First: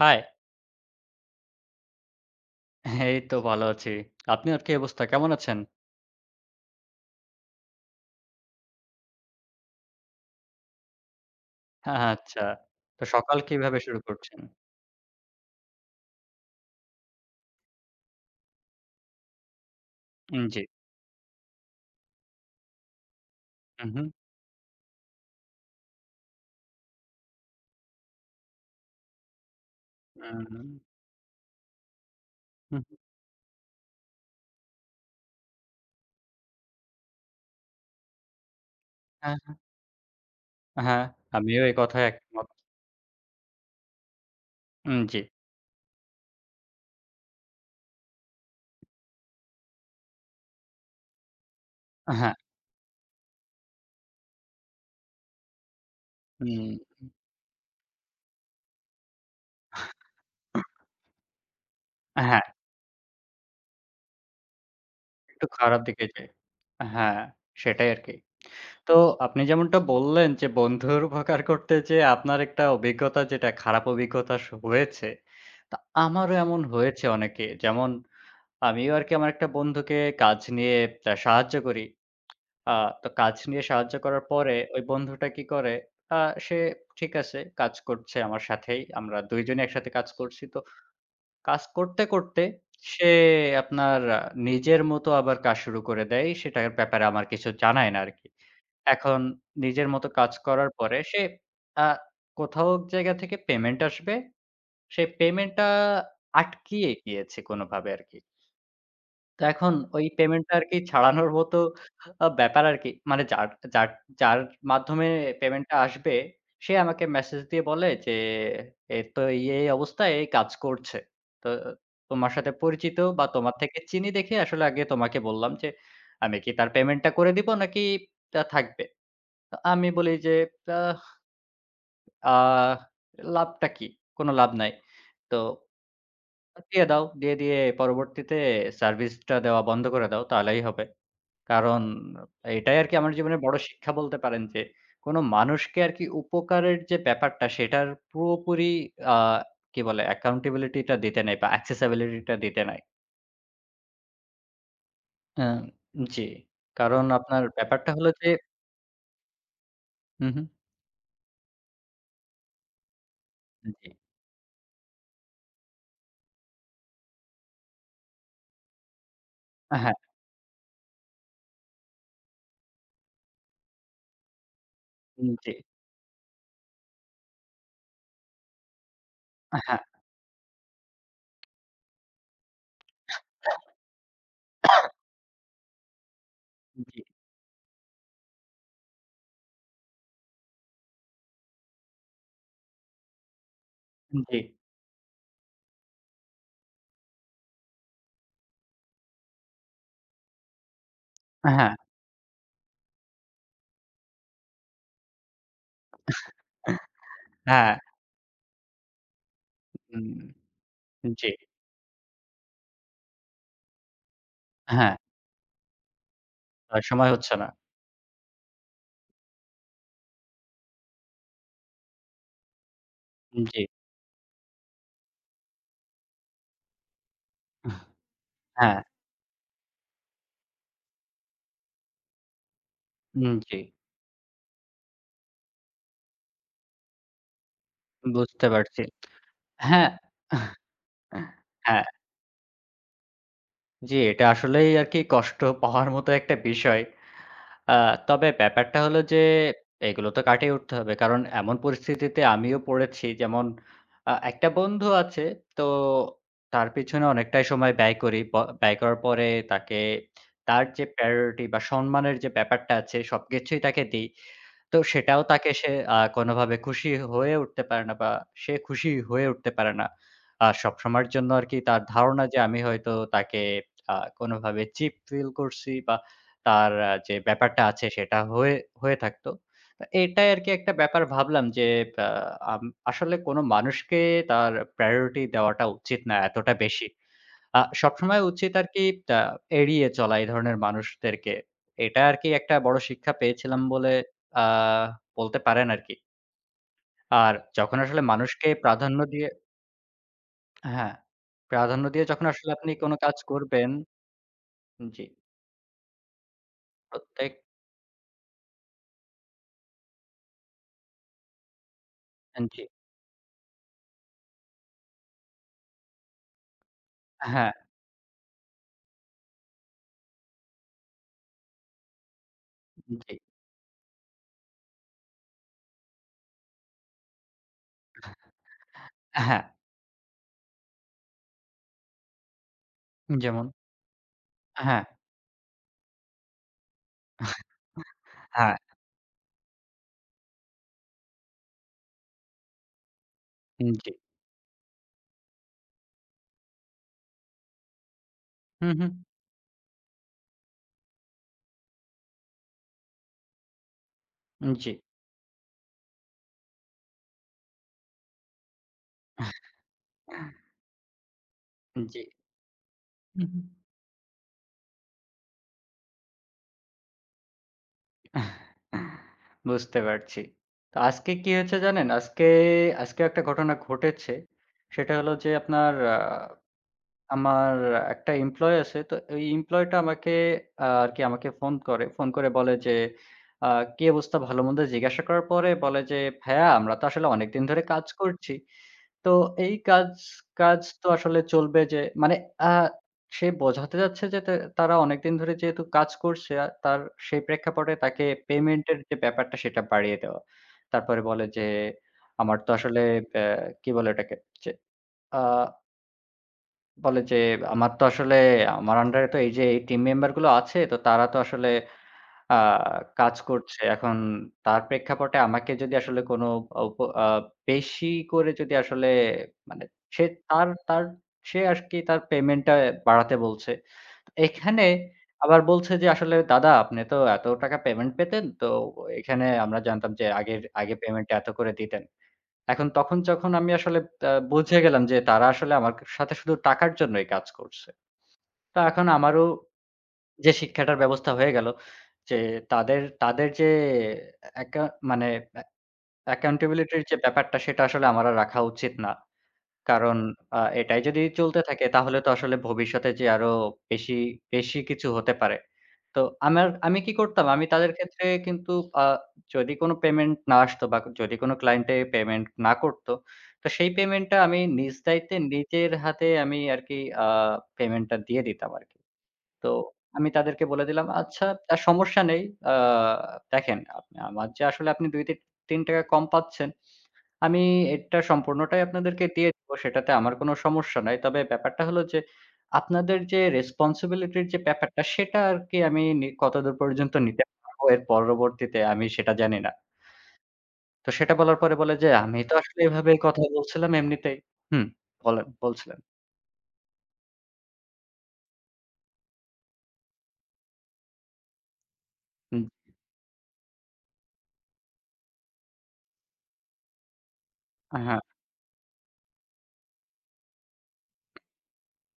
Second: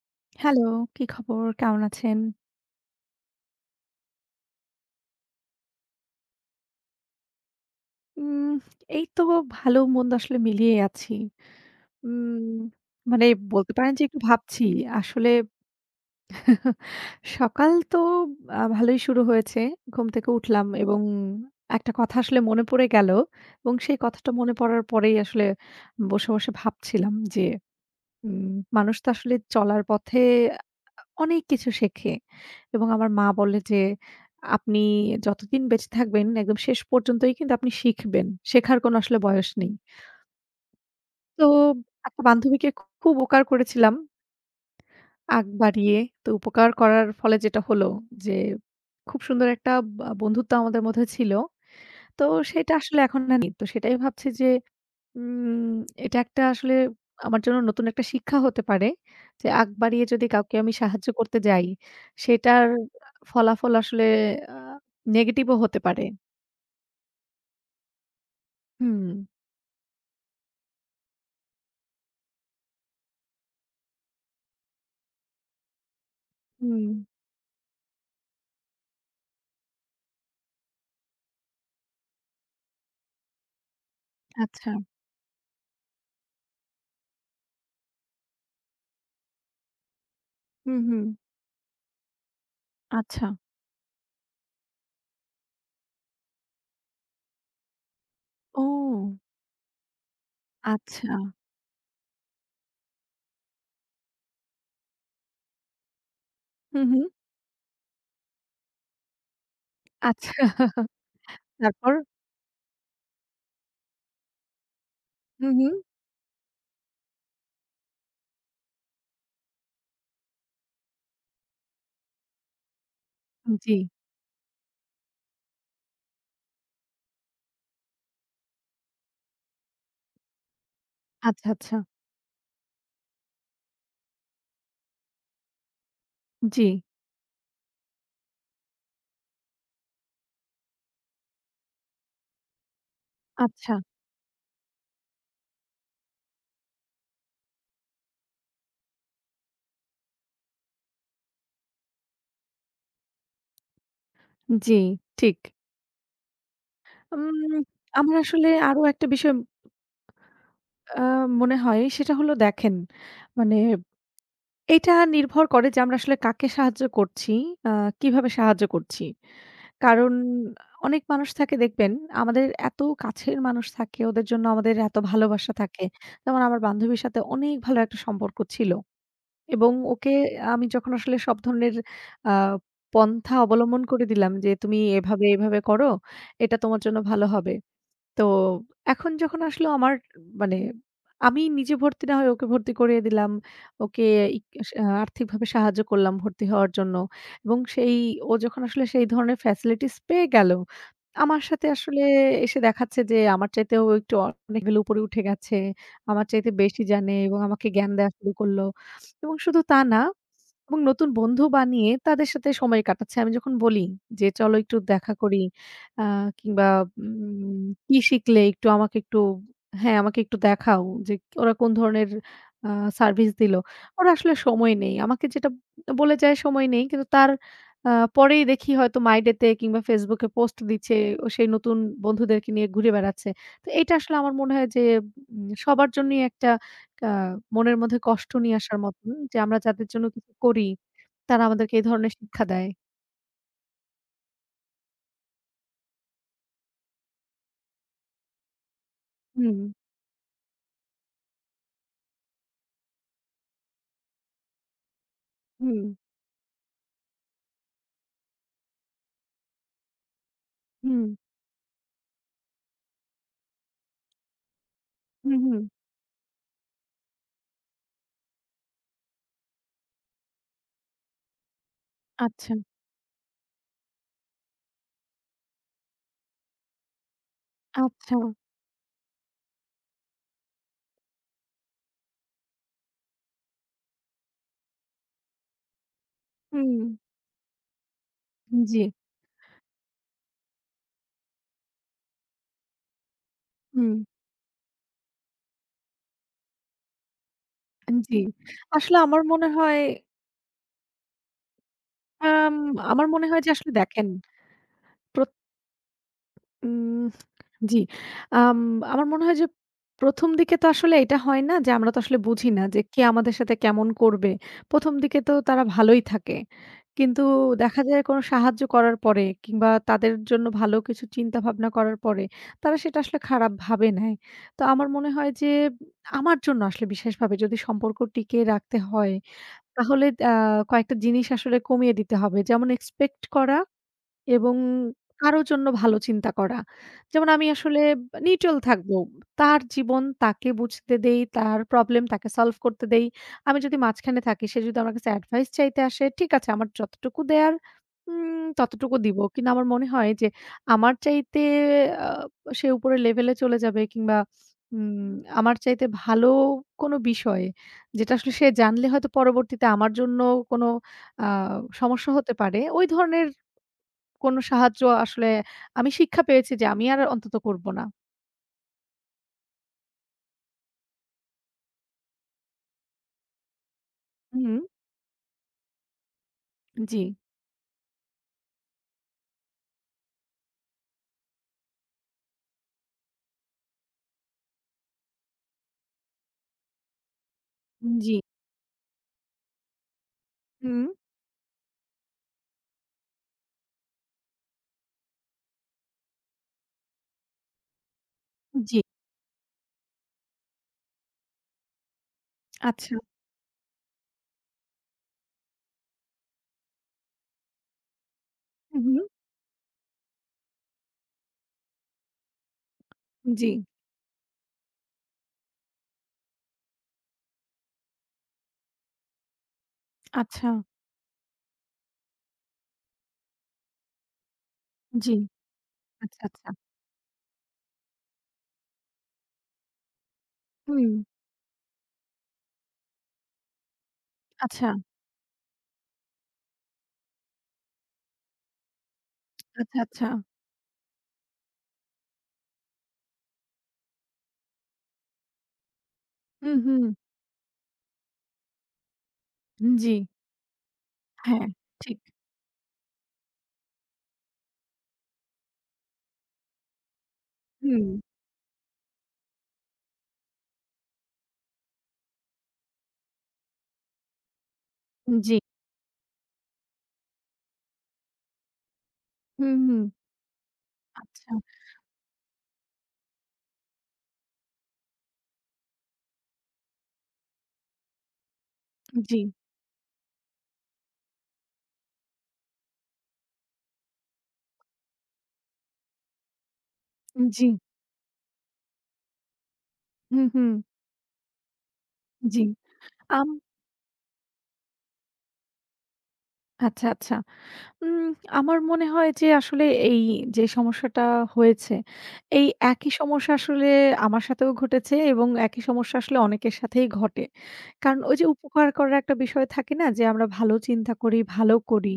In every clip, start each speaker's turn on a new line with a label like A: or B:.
A: High.
B: Hello, কি খবর? কেমন আছেন?
A: এই তো ভালো আছি। আপনার কি অবস্থা? কেমন আছেন?
B: উম এই তো ভালো-মন্দ আসলে মিলিয়ে আছি।
A: হ্যাঁ, হ্যাঁ, আচ্ছা।
B: উম
A: তো
B: মানে
A: সকাল
B: বলতে
A: কিভাবে
B: পারেন
A: শুরু
B: যে একটু
A: করছেন?
B: ভাবছি। আসলে সকাল তো ভালোই শুরু হয়েছে। ঘুম থেকে
A: জি।
B: উঠলাম এবং একটা কথা আসলে মনে পড়ে গেল এবং
A: হু,
B: সেই
A: হু।
B: কথাটা মনে পড়ার পরেই আসলে বসে, বসে ভাবছিলাম যে হুম, মানুষ তো আসলে চলার পথে অনেক কিছু শেখে
A: উম
B: এবং
A: হু,
B: আমার মা বলে যে, "আপনি যতদিন বেঁচে থাকবেন একদম শেষ পর্যন্তই কিন্তু আপনি শিখবেন। শেখার কোনো আসলে
A: হ্যাঁ,
B: বয়স নেই।"
A: হ্যাঁ।
B: তো
A: আমিও এ কথায়
B: একটা
A: একমত।
B: বান্ধবীকে খুব উপকার করেছিলাম
A: জি।
B: আগ বাড়িয়ে। তো উপকার করার ফলে যেটা হলো যে, খুব সুন্দর একটা বন্ধুত্ব আমাদের মধ্যে ছিল। তো
A: হ্যাঁ।
B: সেটা আসলে এখন আর নেই। তো সেটাই ভাবছি যে উম এটা একটা
A: উম
B: আসলে আমার জন্য নতুন একটা শিক্ষা হতে পারে যে আগ বাড়িয়ে যদি কাউকে আমি সাহায্য করতে যাই,
A: হ্যাঁ,
B: সেটার ফলাফল আসলে আ
A: একটু
B: নেগেটিভও হতে
A: খারাপ
B: পারে।
A: দিকে যাই। হ্যাঁ, সেটাই আরকি। তো
B: হুম।
A: আপনি যেমনটা বললেন যে বন্ধুর উপকার করতে যেয়ে আপনার একটা অভিজ্ঞতা যেটা খারাপ অভিজ্ঞতা হয়েছে। তা আমারও এমন
B: হুম,
A: হয়েছে অনেকে। যেমন আমিও আরকি আমার একটা বন্ধুকে কাজ নিয়ে সাহায্য করি। আ তো কাজ নিয়ে সাহায্য করার পরে
B: আচ্ছা।
A: ওই বন্ধুটা কি করে, আ সে ঠিক আছে কাজ করছে আমার সাথেই। আমরা ২ জনই একসাথে কাজ করছি। তো
B: হুম, হুম।
A: কাজ করতে, করতে সে
B: আচ্ছা।
A: আপনার নিজের মতো আবার কাজ শুরু করে দেয়। সেটার ব্যাপারে আমার কিছু জানায় না আরকি।
B: ও!
A: এখন নিজের মতো কাজ করার পরে
B: আচ্ছা।
A: সে আ কোথাও এক জায়গা থেকে পেমেন্ট আসবে। সে পেমেন্টটা
B: হুম,
A: আটকিয়ে
B: হুম।
A: গিয়েছে কোনোভাবে আরকি। তো এখন ওই
B: আচ্ছা।
A: পেমেন্টটা আরকি ছাড়ানোর মতো
B: তারপর?
A: ব্যাপার আরকি। মানে যার যার যার মাধ্যমে
B: হুম, হুম।
A: পেমেন্টটা আসবে, সে আমাকে মেসেজ দিয়ে বলে যে, "এর তো এই অবস্থায় এই কাজ করছে। তো তোমার সাথে পরিচিত বা তোমার
B: জি।
A: থেকে চিনি দেখে আসলে আগে তোমাকে বললাম যে, আমি কি তার পেমেন্টটা করে দিব নাকি তা থাকবে?" তো আমি বলি যে, "আহ
B: আচ্ছা, আচ্ছা।
A: আ লাভটা কি? কোনো লাভ নাই।" তো
B: জি।
A: দিয়ে দাও। দিয়ে, দিয়ে পরবর্তীতে সার্ভিসটা দেওয়া বন্ধ করে দাও। তাহলেই হবে। কারণ এটাই আরকি আমার জীবনের বড়
B: আচ্ছা।
A: শিক্ষা বলতে পারেন যে, কোন মানুষকে আরকি উপকারের যে ব্যাপারটা সেটার পুরোপুরি আ কি বলে accountability টা দিতে নাই বা accessibility টা দিতে নাই।
B: জি, ঠিক।
A: আ জি। কারণ আপনার
B: উম
A: ব্যাপারটা হলো
B: আমার
A: যে
B: আসলে আরো একটা বিষয়
A: হুম, হুম।
B: আ মনে হয় সেটা হলো দেখেন মানে
A: জি।
B: এটা নির্ভর করে যে আমরা আসলে কাকে সাহায্য করছি, আ কিভাবে সাহায্য করছি।
A: হ্যাঁ,
B: কারণ অনেক মানুষ থাকে দেখবেন আমাদের এত কাছের মানুষ থাকে, ওদের জন্য আমাদের এত
A: জি,
B: ভালোবাসা থাকে। যেমন আমার বান্ধবীর সাথে অনেক ভালো একটা সম্পর্ক ছিল এবং
A: হ্যাঁ,
B: ওকে আমি যখন আসলে সব ধরনের আ পন্থা অবলম্বন করে দিলাম যে, "তুমি এভাবে, এভাবে করো। এটা তোমার জন্য
A: জি,
B: ভালো হবে।" তো এখন যখন আসলো আমার মানে আমি নিজে ভর্তি না হয়ে ওকে ভর্তি করিয়ে দিলাম। ওকে
A: জি,
B: ইক সা আর্থিকভাবে সাহায্য করলাম ভর্তি হওয়ার জন্য এবং সেই ও যখন আসলে সেই ধরনের ফ্যাসিলিটিস পেয়ে গেল, আমার সাথে
A: হ্যাঁ,
B: আসলে এসে দেখাচ্ছে যে আমার চাইতেও ও একটু অনেক লেভেল উপরে উঠে গেছে। আমার চাইতে বেশি জানে এবং আমাকে
A: হ্যাঁ,
B: জ্ঞান দেয়া শুরু করলো এবং শুধু তা না
A: হুম,
B: এবং নতুন
A: জি,
B: বন্ধু বানিয়ে তাদের সাথে সময় কাটাচ্ছে। আমি যখন বলি যে, "চলো একটু
A: হ্যাঁ।
B: দেখা করি।" আ কিংবা
A: আর সময় হচ্ছে না।
B: উম কি শিখলে একটু আমাকে একটু হ্যাঁ, আমাকে একটু দেখাও যে ওরা কোন ধরনের আ সার্ভিস দিল।
A: জি,
B: ওর আসলে সময় নেই। আমাকে যেটা বলে যায় সময় নেই। কিন্তু তার আ পরেই দেখি
A: হ্যাঁ।
B: হয়তো My Day তে কিংবা Facebook এ পোস্ট দিচ্ছে। ও সেই নতুন বন্ধুদেরকে নিয়ে ঘুরে বেড়াচ্ছে।
A: হুম, জি,
B: তো এটা আসলে আমার মনে হয় যে সবার জন্যই একটা আ মনের মধ্যে কষ্ট
A: বুঝতে
B: নিয়ে আসার
A: পারছি।
B: মতন যে আমরা যাদের
A: হ্যাঁ,
B: জন্য কিছু করি, তারা আমাদেরকে এই
A: হ্যাঁ,
B: ধরনের শিক্ষা দেয়।
A: জি, এটা আসলেই আরকি কষ্ট পাওয়ার মতো একটা বিষয়। আ তবে ব্যাপারটা হলো যে
B: হুম,
A: এগুলো তো কাটিয়ে উঠতে হবে। কারণ এমন পরিস্থিতিতে আমিও পড়েছি যেমন একটা বন্ধু আছে তো
B: হুম,
A: তার পিছনে অনেকটাই সময় ব্যয় করি। ব্যয় করার পরে তাকে তার যে
B: হুম,
A: priority বা সম্মানের যে ব্যাপারটা আছে সবকিছুই তাকে দেই। তো সেটাও
B: হুম,
A: তাকে
B: হুম।
A: সে কোনোভাবে খুশি হয়ে উঠতে পারে না বা সে খুশি হয়ে উঠতে পারে না। সবসময়ের জন্য আরকি তার ধারণা যে
B: আচ্ছা,
A: আমি হয়তো তাকে আ কোনোভাবে চিপ ফিল করছি বা তার যে ব্যাপারটা আছে
B: আচ্ছা।
A: সেটা হয়ে হয়ে থাকতো। তো এটাই আরকি একটা ব্যাপার ভাবলাম যে আ আম আসলে কোনো মানুষকে তার প্রায়োরিটি দেওয়াটা উচিত না এতটা
B: হুম,
A: বেশি। সবসময় উচিত
B: জি,
A: আরকি তা এড়িয়ে চলা এই ধরনের মানুষদেরকে। এটা আরকি একটা বড় শিক্ষা পেয়েছিলাম
B: হুম,
A: বলে আ বলতে পারেন আরকি। আর যখন আসলে
B: জি।
A: মানুষকে
B: আসলে
A: প্রাধান্য
B: আমার
A: দিয়ে
B: মনে হয়
A: হ্যাঁ, প্রাধান্য দিয়ে যখন আসলে
B: আম
A: আপনি কোন
B: আমার
A: কাজ
B: মনে হয় যে আসলে
A: করবেন
B: দেখেন
A: জি,
B: প্রত উম
A: প্রত্যেক
B: জি। আম আমার মনে হয় যে ১ম দিকে তো আসলে এটা হয় না যে আমরা তো আসলে বুঝি না
A: জি,
B: যে কে আমাদের সাথে কেমন করবে। ১ম দিকে তো তারা ভালোই থাকে। কিন্তু
A: হ্যাঁ,
B: দেখা যায় কোনো সাহায্য করার পরে কিংবা তাদের জন্য ভালো কিছু চিন্তাভাবনা করার পরে তারা সেটা
A: জি,
B: আসলে খারাপ ভাবে নেয়। তো আমার মনে হয় যে আমার জন্য আসলে বিশেষভাবে যদি সম্পর্ক টিকিয়ে রাখতে হয়
A: হ্যাঁ,
B: তাহলে কয়েকটা জিনিস আসলে কমিয়ে দিতে হবে। যেমন এক্সপেক্ট
A: যেমন
B: করা এবং
A: হ্যাঁ,
B: কারো জন্য ভালো চিন্তা করা। যেমন আমি আসলে নিটোল
A: হ্যাঁ,
B: থাকবো। তার জীবন তাকে বুঝতে দেই, তার প্রবলেম তাকে সলভ করতে দেই। আমি যদি
A: জি,
B: মাঝখানে থাকি, সে যদি আমার কাছে অ্যাডভাইস চাইতে আসে, ঠিক আছে আমার যতটুকু দেয়ার
A: হু, হু,
B: ততটুকু দিব। কিন্তু আমার মনে হয় যে আমার চাইতে আ সে উপরের লেভেলে চলে যাবে কিংবা
A: জি,
B: উম আমার চাইতে ভালো কোনো বিষয়ে যেটা আসলে সে জানলে হয়তো পরবর্তীতে আমার জন্য কোনো আ
A: জি,
B: সমস্যা হতে পারে। ওই
A: হু,
B: ধরনের
A: হু।
B: কোন সাহায্য আসলে আমি শিক্ষা পেয়েছি যে আমি আর অন্তত করব না।
A: বুঝতে পারছি। তো আজকে কি হয়েছে জানেন? আজকে, আজকে একটা ঘটনা ঘটেছে।
B: হুম।
A: সেটা হলো যে আপনার
B: জি।
A: আমার একটা এমপ্লয়ি আছে। তো ওই এমপ্লয়িটা আমাকে আ আরকি আমাকে ফোন করে। ফোন করে বলে যে আ কি অবস্থা ভালো-মন্দ জিজ্ঞাসা করার পরে বলে যে, "ভাইয়া আমরা তো আসলে অনেকদিন ধরে কাজ
B: জি।
A: করছি। তো এই কাজ কাজ
B: হুম।
A: তো আসলে চলবে যে মানে আ সে বোঝাতে যাচ্ছে যে তারা অনেকদিন ধরে যেহেতু কাজ করছে তার সেই প্রেক্ষাপটে তাকে
B: জি।
A: পেমেন্টের যে ব্যাপারটা সেটা বাড়িয়ে দেওয়া। তারপরে বলে যে আমার তো আসলে
B: আচ্ছা।
A: অ্যা কি বলে ওটাকে? যে আ বলে যে আমার তো আসলে আমার
B: হু, হুম।
A: আন্ডারে তো এই যে এই টিম মেম্বার গুলো আছে তো তারা তো আসলে আ কাজ
B: জি।
A: করছে। এখন তার প্রেক্ষাপটে আমাকে যদি আসলে কোনো উপ আ বেশি করে যদি আসলে মানে সে
B: আচ্ছা।
A: তার তার সে আরকি তার পেমেন্টটা বাড়াতে বলছে। এখানে
B: জি।
A: আবার বলছে যে, "আসলে
B: আচ্ছা, আচ্ছা।
A: দাদা আপনি তো এত টাকা পেমেন্ট পেতেন। তো এখানে আমরা জানতাম যে আগের আগে
B: হুম।
A: পেমেন্ট এত করে দিতেন।" এখন তখন যখন আমি আসলে বুঝে
B: আচ্ছা,
A: গেলাম যে তারা আসলে আমার সাথে শুধু টাকার জন্যই কাজ করছে। তো এখন আমারও
B: আচ্ছা, আচ্ছা।
A: যে শিক্ষাটার ব্যবস্থা হয়ে গেল। যে তাদের তাদের যে অ্যাকা মানে অ্যা
B: হুম,
A: accountability র
B: হুম।
A: যে ব্যাপারটা সেটা আসলে আমার আর রাখা উচিত না।
B: জি।
A: কারণ এটাই যদি চলতে
B: হ্যাঁ,
A: থাকে তাহলে
B: ঠিক।
A: তো আসলে ভবিষ্যতে যে আরো বেশি, বেশি কিছু হতে পারে। তো আমার আমি কি করতাম? আমি তাদের
B: হুম।
A: ক্ষেত্রে কিন্তু আ যদি কোনো পেমেন্ট না আসতো বা যদি কোনো ক্লায়েন্টে পেমেন্ট না করত, তো সেই পেমেন্টটা আমি নিজ দায়িত্বে
B: জি।
A: নিজের হাতে আমি আরকি আ পেমেন্টটা দিয়ে দিতাম আরকি। তো
B: হুম, হুম।
A: আমি তাদেরকে বলে দিলাম, "আচ্ছা
B: আচ্ছা।
A: সমস্যা নেই। আ দেখেন আপনি আমার যে আসলে আপনি ২-৩ টাকা কম পাচ্ছেন, আমি এটা সম্পূর্ণটাই আপনাদেরকে
B: জি,
A: দিয়ে দিব। সেটাতে আমার কোনো সমস্যা নাই। তবে ব্যাপারটা হলো যে আপনাদের যে রেসপনসিবিলিটি র যে ব্যাপারটা সেটা আরকি আমি কতদূর পর্যন্ত নিতে
B: জি।
A: পারবো এর পরবর্তীতে আমি সেটা জানি না।"
B: হুম, হুম।
A: তো সেটা বলার পরে বলে যে, "আমি তো
B: জি।
A: আসলে এভাবেই কথা
B: আম
A: বলছিলাম এমনিতেই।" হুম, বলছিলেন।
B: আচ্ছা, আচ্ছা। উম আমার মনে হয় যে আসলে এই যে সমস্যাটা হয়েছে,
A: হুম,
B: এই একই সমস্যা আসলে আমার সাথেও ঘটেছে এবং একই সমস্যা আসলে অনেকের সাথেই ঘটে।
A: হ্যাঁ,
B: কারণ ওই যে উপকার করার একটা বিষয় থাকে না যে আমরা ভালো চিন্তা করি, ভালো করি।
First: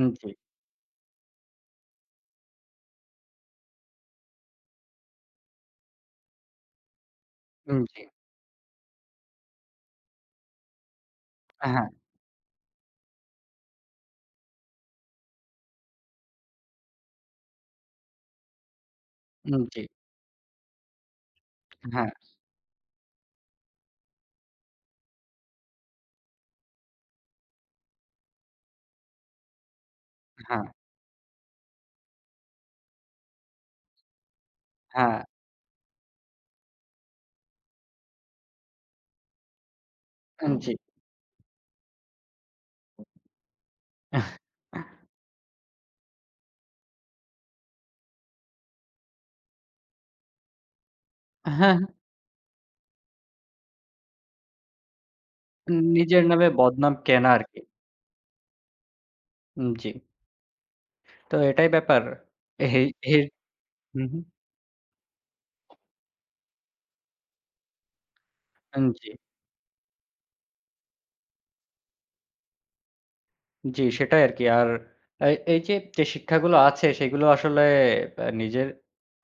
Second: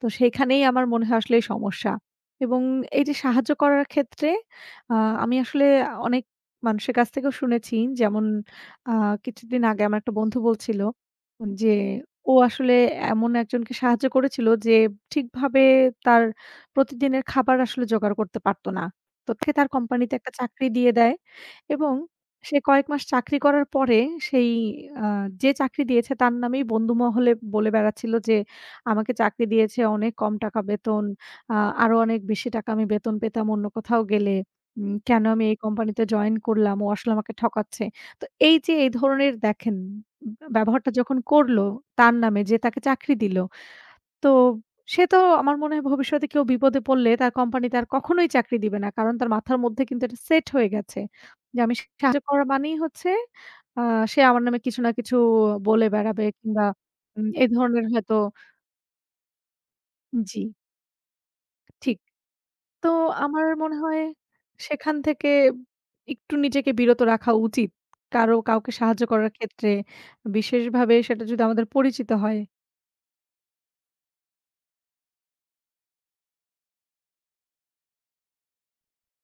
B: তো
A: জি,
B: সেখানেই আমার মনে হয় আসলে এই সমস্যা। এবং এই যে সাহায্য করার ক্ষেত্রে আ আমি আসলে অনেক মানুষের কাছ থেকেও শুনেছি
A: হুম, জি,
B: যেমন আ কিছুদিন আগে আমার একটা বন্ধু বলছিল যে
A: হ্যাঁ,
B: ও আসলে এমন একজনকে সাহায্য করেছিল যে ঠিকভাবে তার প্রতিদিনের খাবার আসলে জোগাড় করতে পারত না। তো তাকে
A: হুম,
B: তার
A: জি,
B: কোম্পানিতে একটা চাকরি দিয়ে দেয় এবং
A: হ্যাঁ,
B: সে কয়েক মাস চাকরি করার পরে সেই আ যে চাকরি দিয়েছে তার নামেই বন্ধু মহলে বলে বেড়াচ্ছিল যে, "আমাকে চাকরি দিয়েছে অনেক কম টাকা
A: হ্যাঁ।
B: বেতন। আ আরো অনেক বেশি টাকা আমি বেতন পেতাম অন্য কোথাও গেলে।
A: হ্যাঁ,
B: কেন আমি এই কোম্পানিতে জয়েন করলাম? ও আসলে আমাকে ঠকাচ্ছে।" তো এই যে এই ধরনের দেখেন
A: জি।
B: ব্যবহারটা যখন করলো তার নামে যে তাকে চাকরি দিল, তো সে তো আমার মনে হয় ভবিষ্যতে কেউ বিপদে পড়লে তার কোম্পানি তার কখনোই চাকরি দিবে না। কারণ তার মাথার মধ্যে কিন্তু এটা সেট হয়ে গেছে। যে আমি
A: হ্যাঁ,
B: সাহায্য করা মানেই হচ্ছে আ সে আমার নামে কিছু না কিছু বলে
A: নিজের
B: বেড়াবে
A: নামে
B: কিংবা
A: বদনাম কেনা
B: এ
A: আরকি।
B: ধরনের হয়তো
A: জি।
B: জি,
A: তো এটাই
B: ঠিক।
A: ব্যাপার। এই
B: তো
A: এর
B: আমার মনে হয়
A: হুম, হুম।
B: সেখান থেকে একটু নিজেকে বিরত রাখা উচিত। কারো কাউকে সাহায্য
A: জি,
B: করার ক্ষেত্রে বিশেষভাবে সেটা যদি আমাদের পরিচিত হয়।
A: জি সেটাই আরকি। আর এই এই যে, শিক্ষাগুলো আছে সেগুলো আসলে আ নিজের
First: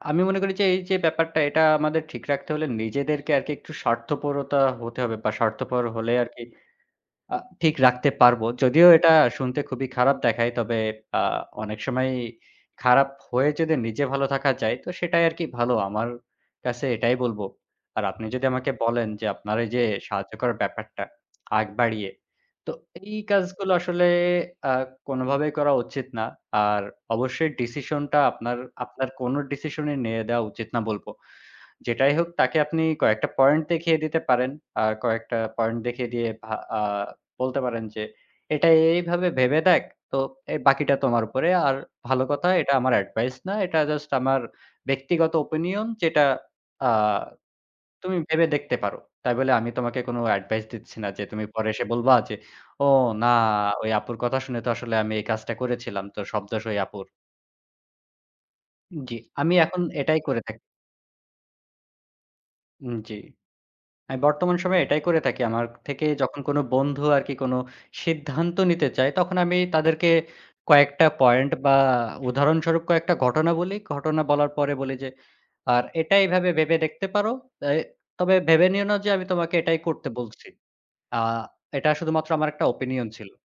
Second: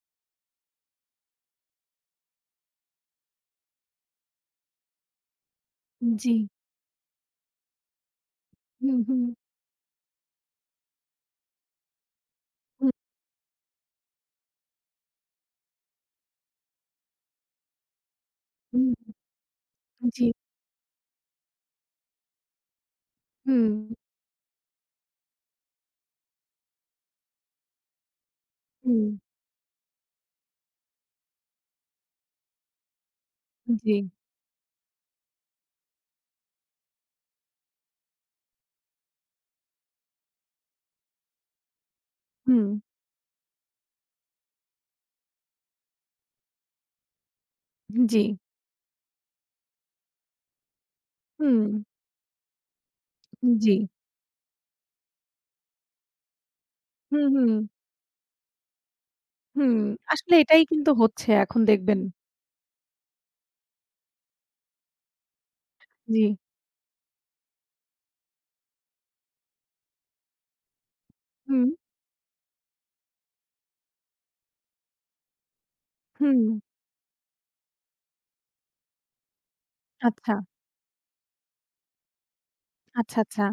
A: আমি মনে করি যে এই যে ব্যাপারটা এটা আমাদের ঠিক রাখতে হলে নিজেদেরকে আরকি একটু স্বার্থপরতা হতে হবে বা স্বার্থপর হলে
B: জি।
A: আরকি আ ঠিক রাখতে পারবো। যদিও
B: হুম,
A: এটা
B: হুম,
A: শুনতে খুবই খারাপ দেখায়। তবে আ অনেক সময়
B: হুম,
A: খারাপ হয়ে যদি নিজে ভালো থাকা যায়, তো সেটাই আরকি ভালো। আমার কাছে এটাই বলব। আর আপনি যদি আমাকে
B: হুম,
A: বলেন যে আপনার এই যে
B: জি,
A: সাহায্য করার ব্যাপারটা আগ বাড়িয়ে, তো এই
B: হুম,
A: কাজগুলো আসলে আ কোনভাবেই করা উচিত না। আর অবশ্যই ডিসিশনটা আপনার,
B: হুম,
A: আপনার কোনো ডিসিশনই নিয়ে দেওয়া উচিত না বলব। যেটাই হোক তাকে আপনি কয়েকটা পয়েন্ট
B: জি,
A: দেখিয়ে দিতে পারেন। কয়েকটা পয়েন্ট দেখিয়ে দিয়ে ভা আ বলতে পারেন যে, "এটা এইভাবে ভেবে দেখ। তো এ বাকিটা তোমার উপরে। আর ভালো কথা
B: হুম,
A: এটা আমার অ্যাডভাইস না। এটা জাস্ট আমার ব্যক্তিগত ওপিনিয়ন যেটা আ তুমি
B: জি,
A: ভেবে দেখতে পারো।" তাই বলে আমি তোমাকে কোনো অ্যাডভাইস দিচ্ছি না যে তুমি
B: হুম,
A: পরে এসে বলবা যে, "ও না
B: জি,
A: ওই আপুর কথা শুনে তো আসলে আমি এই কাজটা করেছিলাম। তো সব দোষ ওই আপুর।"
B: হুম, হুম,
A: জি, আমি
B: হুম।
A: এখন এটাই
B: আসলে
A: করে
B: এটাই
A: থাকি।
B: কিন্তু হচ্ছে এখন দেখবেন।
A: জি। আমি বর্তমান সময়ে এটাই করে থাকি। আমার থেকে
B: জি,
A: যখন কোনো বন্ধু আরকি কোনো সিদ্ধান্ত নিতে চায়, তখন আমি তাদেরকে কয়েকটা পয়েন্ট
B: হুম,
A: বা উদাহরণস্বরূপ কয়েকটা ঘটনা বলি। ঘটনা বলার পরে বলি যে, "আর এটা
B: হুম,
A: এভাবে ভেবে দেখতে পারো। এ তবে ভেবে নিও না যে আমি তোমাকে এটাই করতে
B: আচ্ছা,
A: বলছি। আ এটা শুধুমাত্র আমার একটা ওপিনিয়ন
B: আচ্ছা,
A: ছিল।
B: আচ্ছা,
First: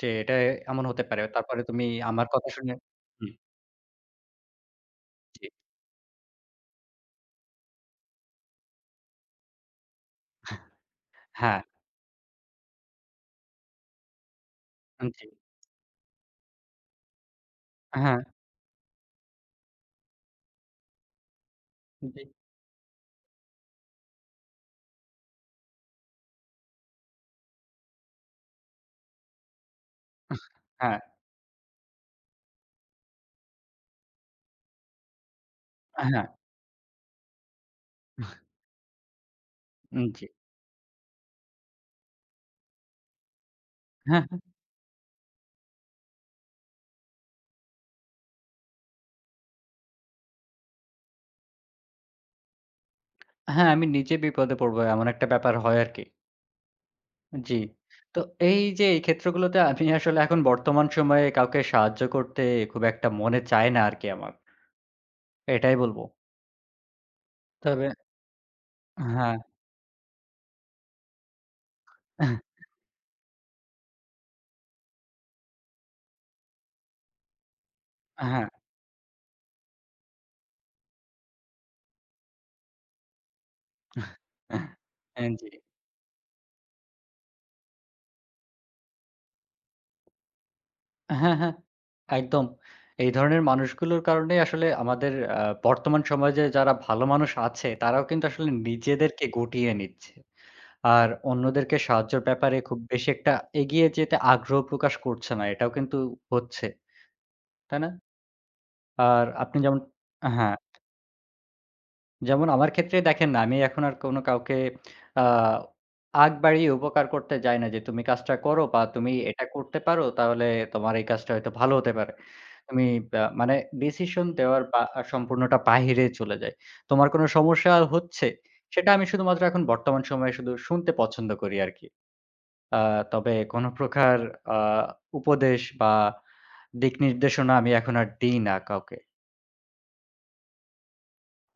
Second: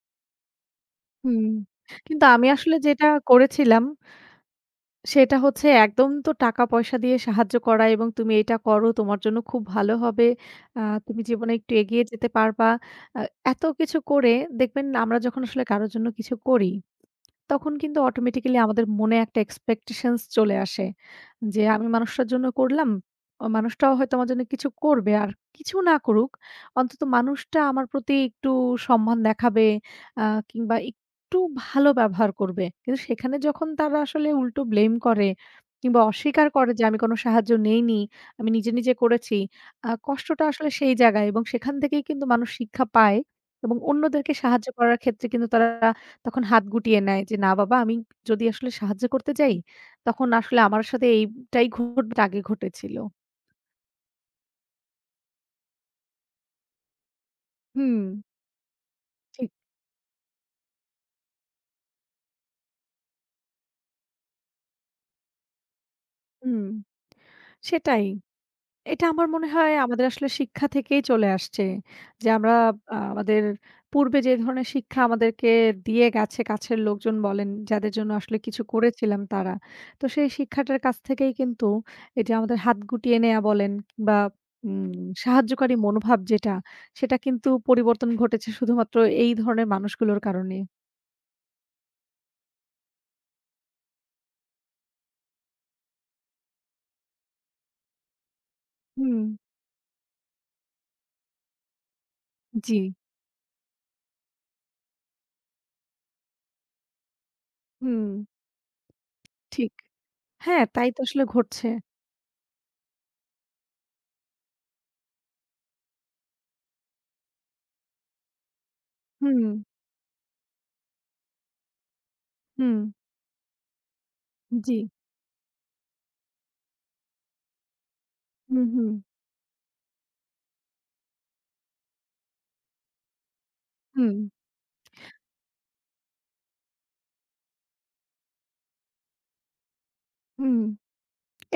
A: যে এটা এমন হতে পারে।
B: হুম।
A: তারপরে তুমি
B: কিন্তু
A: আমার
B: আমি
A: কথা শুনে"
B: আসলে যেটা
A: হুম,
B: করেছিলাম সেটা
A: জি।
B: হচ্ছে একদম তো টাকা-পয়সা দিয়ে সাহায্য করা এবং তুমি এটা করো তোমার জন্য খুব ভালো হবে। আ তুমি জীবনে
A: হ্যাঁ,
B: একটু এগিয়ে যেতে পারবা। আ এত কিছু করে দেখবেন আমরা
A: জি।
B: যখন আসলে কারো জন্য কিছু করি তখন কিন্তু
A: হ্যাঁ,
B: অটোমেটিক্যালি আমাদের মনে একটা এক্সপেকটেশনস চলে আসে। যে আমি
A: জি।
B: মানুষটার জন্য করলাম। অ মানুষটাও হয়তো আমার জন্য কিছু করবে। আর কিছু না করুক, অন্তত মানুষটা আমার প্রতি একটু সম্মান দেখাবে আ কিংবা
A: হ্যাঁ,
B: একটু ভালো ব্যবহার করবে। কিন্তু সেখানে যখন তারা আসলে উল্টো ব্লেম করে কিংবা
A: হ্যাঁ,
B: অস্বীকার করে যে আমি কোনো সাহায্য নেইনি, আমি নিজে, নিজে করেছি।
A: জি।
B: কষ্টটা আসলে সেই জায়গায় এবং সেখান থেকেই কিন্তু মানুষ শিক্ষা পায় এবং
A: হ্যাঁ।
B: অন্যদেরকে সাহায্য করার ক্ষেত্রে কিন্তু তারা তখন হাত গুটিয়ে নেয় যে, "না বাবা আমি যদি আসলে সাহায্য করতে যাই, তখন আসলে আমার সাথে এইটাই ঘটবে, আগে ঘটেছিল।"
A: হ্যাঁ, আমি নিজে বিপদে পড়বো এমন একটা ব্যাপার হয় আরকি। জি।
B: হুম।
A: তো এই যে এই
B: ঠিক।
A: ক্ষেত্রগুলোতে আমি আসলে এখন বর্তমান সময়ে কাউকে সাহায্য করতে খুব একটা মনে চায় না আরকি আমার। এটাই বলব।
B: হুম,
A: তবে
B: সেটাই। এটা আমার
A: হ্যাঁ,
B: মনে হয় আমাদের আসলে শিক্ষা থেকেই চলে আসছে। যে আমরা আমাদের পূর্বে যে ধরনের শিক্ষা আমাদেরকে দিয়ে গেছে কাছের লোকজন বলেন, যাদের জন্য আসলে
A: হ্যাঁ।
B: কিছু করেছিলাম তারা। তো সেই শিক্ষাটার কাছ থেকেই কিন্তু এই যে আমাদের হাত গুটিয়ে নেয়া বলেন বা উম
A: জি।
B: সাহায্যকারী মনোভাব যেটা, সেটা কিন্তু পরিবর্তন ঘটেছে শুধুমাত্র এই ধরনের মানুষগুলোর কারণে।
A: হ্যাঁ, হ্যাঁ। একদম। এই ধরনের মানুষগুলোর কারণেই আসলে আমাদের আ বর্তমান সমাজে যারা ভালো মানুষ আছে তারাও কিন্তু আসলে
B: হুম,
A: নিজেদেরকে গুটিয়ে নিচ্ছে। আর অন্যদেরকে সাহায্যের ব্যাপারে
B: জি,
A: খুব বেশি একটা এগিয়ে যেতে আগ্রহ প্রকাশ করছে না। এটাও কিন্তু হচ্ছে। তাই না?
B: হুম,
A: আর আপনি
B: ঠিক।
A: যেমন হ্যাঁ,
B: হ্যাঁ, তাই তো আসলে ঘটছে।
A: যেমন আমার ক্ষেত্রে দেখেন না, আমি এখন আর কোনো কাউকে আ আগ বাড়িয়ে উপকার করতে যাই না যে, "তুমি কাজটা করো বা তুমি
B: হুম,
A: এটা করতে পারো তাহলে তোমার এই কাজটা হয়তো ভালো হতে পারে।"
B: হুম,
A: আমি মানে ডিসিশন দেওয়ার
B: জি,
A: বা সম্পূর্ণটা বাহিরে চলে যাই। "তোমার কোনো সমস্যা হচ্ছে?"
B: হুম, হুম,
A: সেটা আমি শুধুমাত্র এখন বর্তমান সময়ে শুধু শুনতে পছন্দ করি আরকি। আ তবে কোন প্রকার
B: হুম।
A: আ উপদেশ বা দিক নির্দেশনা আমি এখন আর দিই না কাউকে।
B: হুম,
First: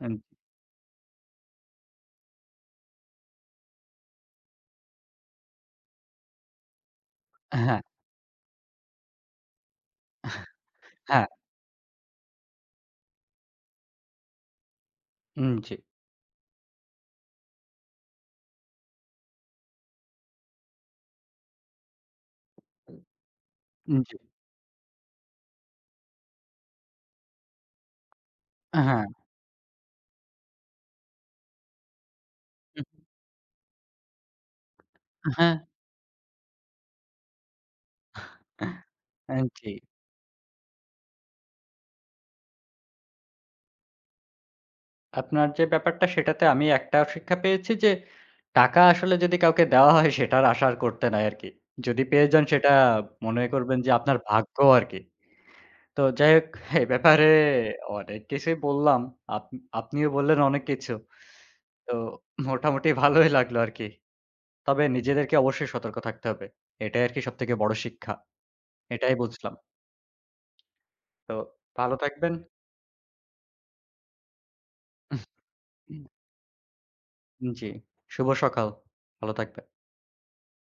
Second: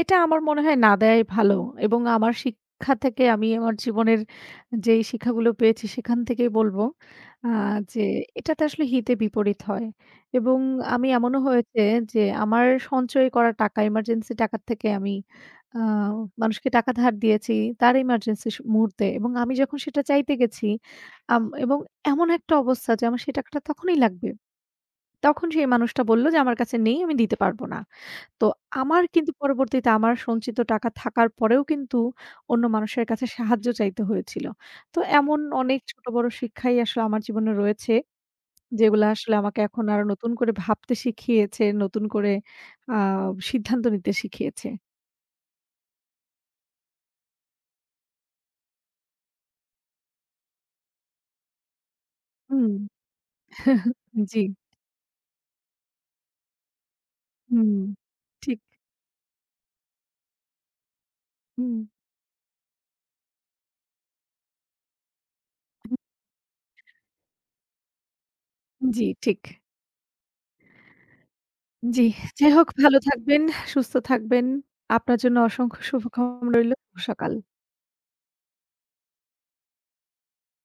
B: এটা
A: উম
B: আমার মনে হয় না দেয়াই ভালো এবং আমার শিক্ষা থেকে আমি আমার জীবনের যেই শিক্ষাগুলো পেয়েছি সেখান থেকেই বলব আ
A: হ্যাঁ,
B: যে এটাতে আসলে হিতে বিপরীত হয় এবং আমি
A: হ্যাঁ,
B: এমনও হয়েছে যে আমার সঞ্চয় করা টাকা এমার্জেন্সি টাকার থেকে আমি
A: জি,
B: আ মানুষকে টাকা ধার দিয়েছি তার এমার্জেন্সি মুহূর্তে এবং আমি যখন সেটা চাইতে গেছি এবং এমন একটা অবস্থা যে আমার সেই টাকাটা তখনই
A: জি,
B: লাগবে। তখন সেই মানুষটা বলল যে আমার কাছে নেই আমি দিতে পারব না। তো আমার
A: হ্যাঁ,
B: কিন্তু পরবর্তীতে আমার সঞ্চিত টাকা থাকার পরেও কিন্তু অন্য
A: উহু,
B: মানুষের কাছে সাহায্য চাইতে হয়েছিল। তো এমন
A: হ্যাঁ,
B: অনেক ছোট বড় শিক্ষাই আসলে আমার জীবনে রয়েছে, যেগুলা আসলে আমাকে
A: জি।
B: এখন আরো নতুন করে ভাবতে শিখিয়েছে, নতুন করে আ সিদ্ধান্ত নিতে শিখিয়েছে।
A: আপনার যে ব্যাপারটা সেটাতে আমি একটা শিক্ষা পেয়েছি যে, টাকা আসলে যদি কাউকে দেওয়া হয় সেটার আশা আর করতে নাই আরকি। যদি পেয়ে যান
B: হুম।
A: সেটা মনে করবেন যে আপনার
B: জি।
A: ভাগ্য আরকি। তো যাই হোক এই ব্যাপারে
B: হুম।
A: অনেক কিছুই
B: ঠিক।
A: বললাম। আপ আপনিও বললেন অনেক কিছু।
B: হুম।
A: তো মোটামুটি ভালোই লাগলো আরকি। তবে নিজেদেরকে অবশ্যই সতর্ক থাকতে হবে। এটাই আরকি সবথেকে বড় শিক্ষা।
B: জি,
A: এটাই
B: ঠিক।
A: বুঝলাম। তো ভালো
B: জি।
A: থাকবেন।
B: যাই হোক ভালো থাকবেন, সুস্থ থাকবেন। আপনার জন্য অসংখ্য শুভকামনা রইল। শুভ সকাল।
A: জি, শুভ সকাল। ভালো থাকবেন।